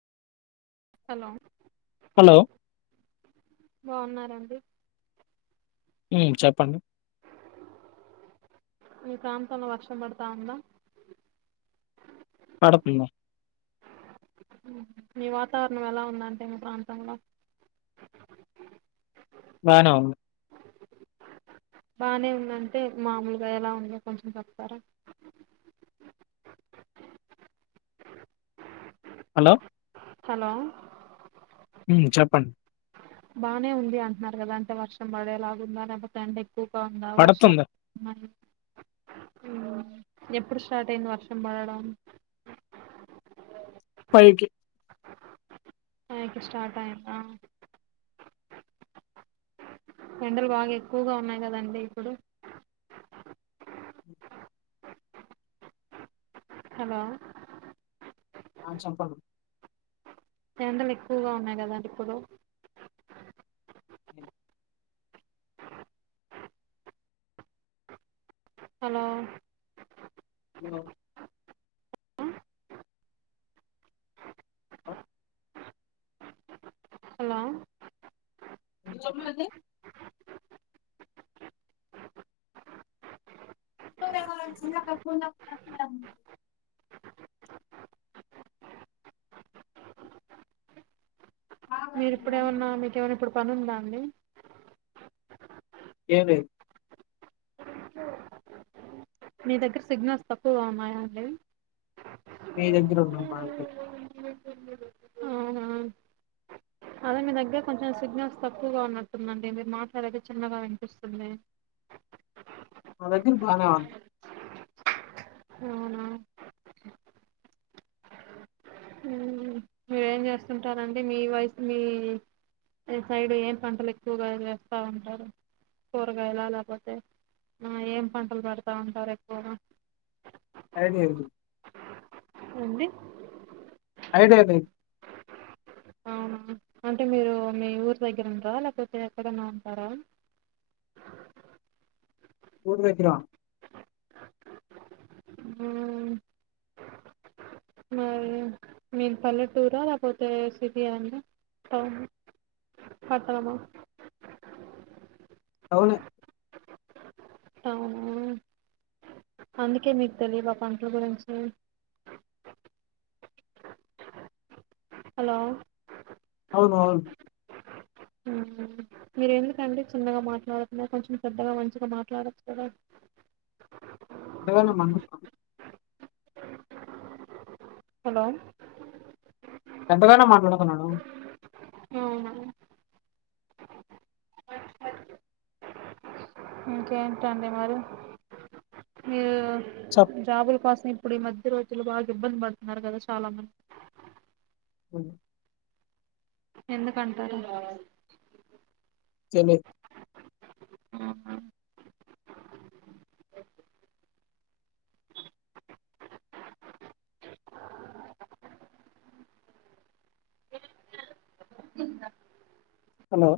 Hello hello! బాగున్నారా అండీ ఉ చెప్పండి మీ ప్రాంతంలో వర్షం పడతాదా పడతది మీ వాతావరణం ఎలా ఉందంటే మీ ప్రాంతంలో బానే ఉంది బానే ఉందంటే మామూలుగా ఎలా ఉంది కొంచెం చెప్తారా [inaudible] హలో హలో ఉ చెప్పండి బాగానే ఉంది అంటున్నారు కదా అంటే వర్షం పడేలాగు ఉందా లేపోతే ఎన్డే ఎక్కువగా ఉందా వర్షా పడుతుంది. ఎప్పుడు స్టార్ట్ అయింది వర్షం పడడం ఫైవ్ కీ ఫీవకి స్టార్ట్ అయింద ఎండలు బాగ ఎక్కువగా ఉన్నాయి కదండి ఇప్పుడు హలో ఆ చెప్పండి ఎండలు ఎక్కువగా ఉన్నాయి కదండి ఇప్పుడు హలో ఆ హ హలో లోమాదే నువ్వేమో నాకు చిన్న అక్కకి మీరుప్పుడేమన్నా మీకేమైనా ఇప్పుడు పని ఉందా అండి లేదు మీ దగ్గర సిగ్నల్స్ తక్కువగా ఉన్నాయ అండి మీ దగ్గర ఉన్నా మా అవునా అదే మీ దగ్గర కొంచెం సిగ్నల్స్ తక్కువగా ఉన్నట్టుందండి మీరు మాట్లాడేది చిన్నగా వినిపిస్తుంది మా దగ్గర బానే ఉంది అవునా మ్మ్. మీరేం చేస్తుంటారండి మీ వైఫ మీ ఈ సైడ్ ఏం పంటలు ఎక్కువగా వేస్తా ఉంటారు కూరగాయల లేపోతే ఏం పంటలు పడతా ఉంటారు ఎక్కువగా ఐడియా ల్ ఏంది ఐడియా లేదు వు అంటే మీరు మీ ఊరు దగ్గర ఉండరా లేకపోతే ఎక్కడన్నా ఉంటారా అ ఊరు దగ్గర ఉ ఉ మీరు పల్లెటూరా లేపోతే సిటీయాన్ టౌన్ పట్టనమా టౌనే అవును. అందుకే మీకు తెలియవ కంక్లూజన్ గురించి. హలో. అవును అవును. ఉమ్ మీరేందుకండి చిన్నగా మాట్లాడుతున్నారు కొంచెం పెద్దగా మంచిగా మాట్లాడచ్చు కదా. ఏందమ్మా. హలో. గట్టిగానే మాట్లాడుతున్నాను. అవునా ఆహ్. ఇంకేంటండి మీరు. చెప్పు. జాబుల కోసం ఇప్పుడు ఈ మధ్య రోజులు బాగా ఇబ్బంది పడుతున్నారు కదా చాలా మంది. అవ్. ఎందుకంటారు. తెలీదు. ఆహ్ ఆహ్. హలో.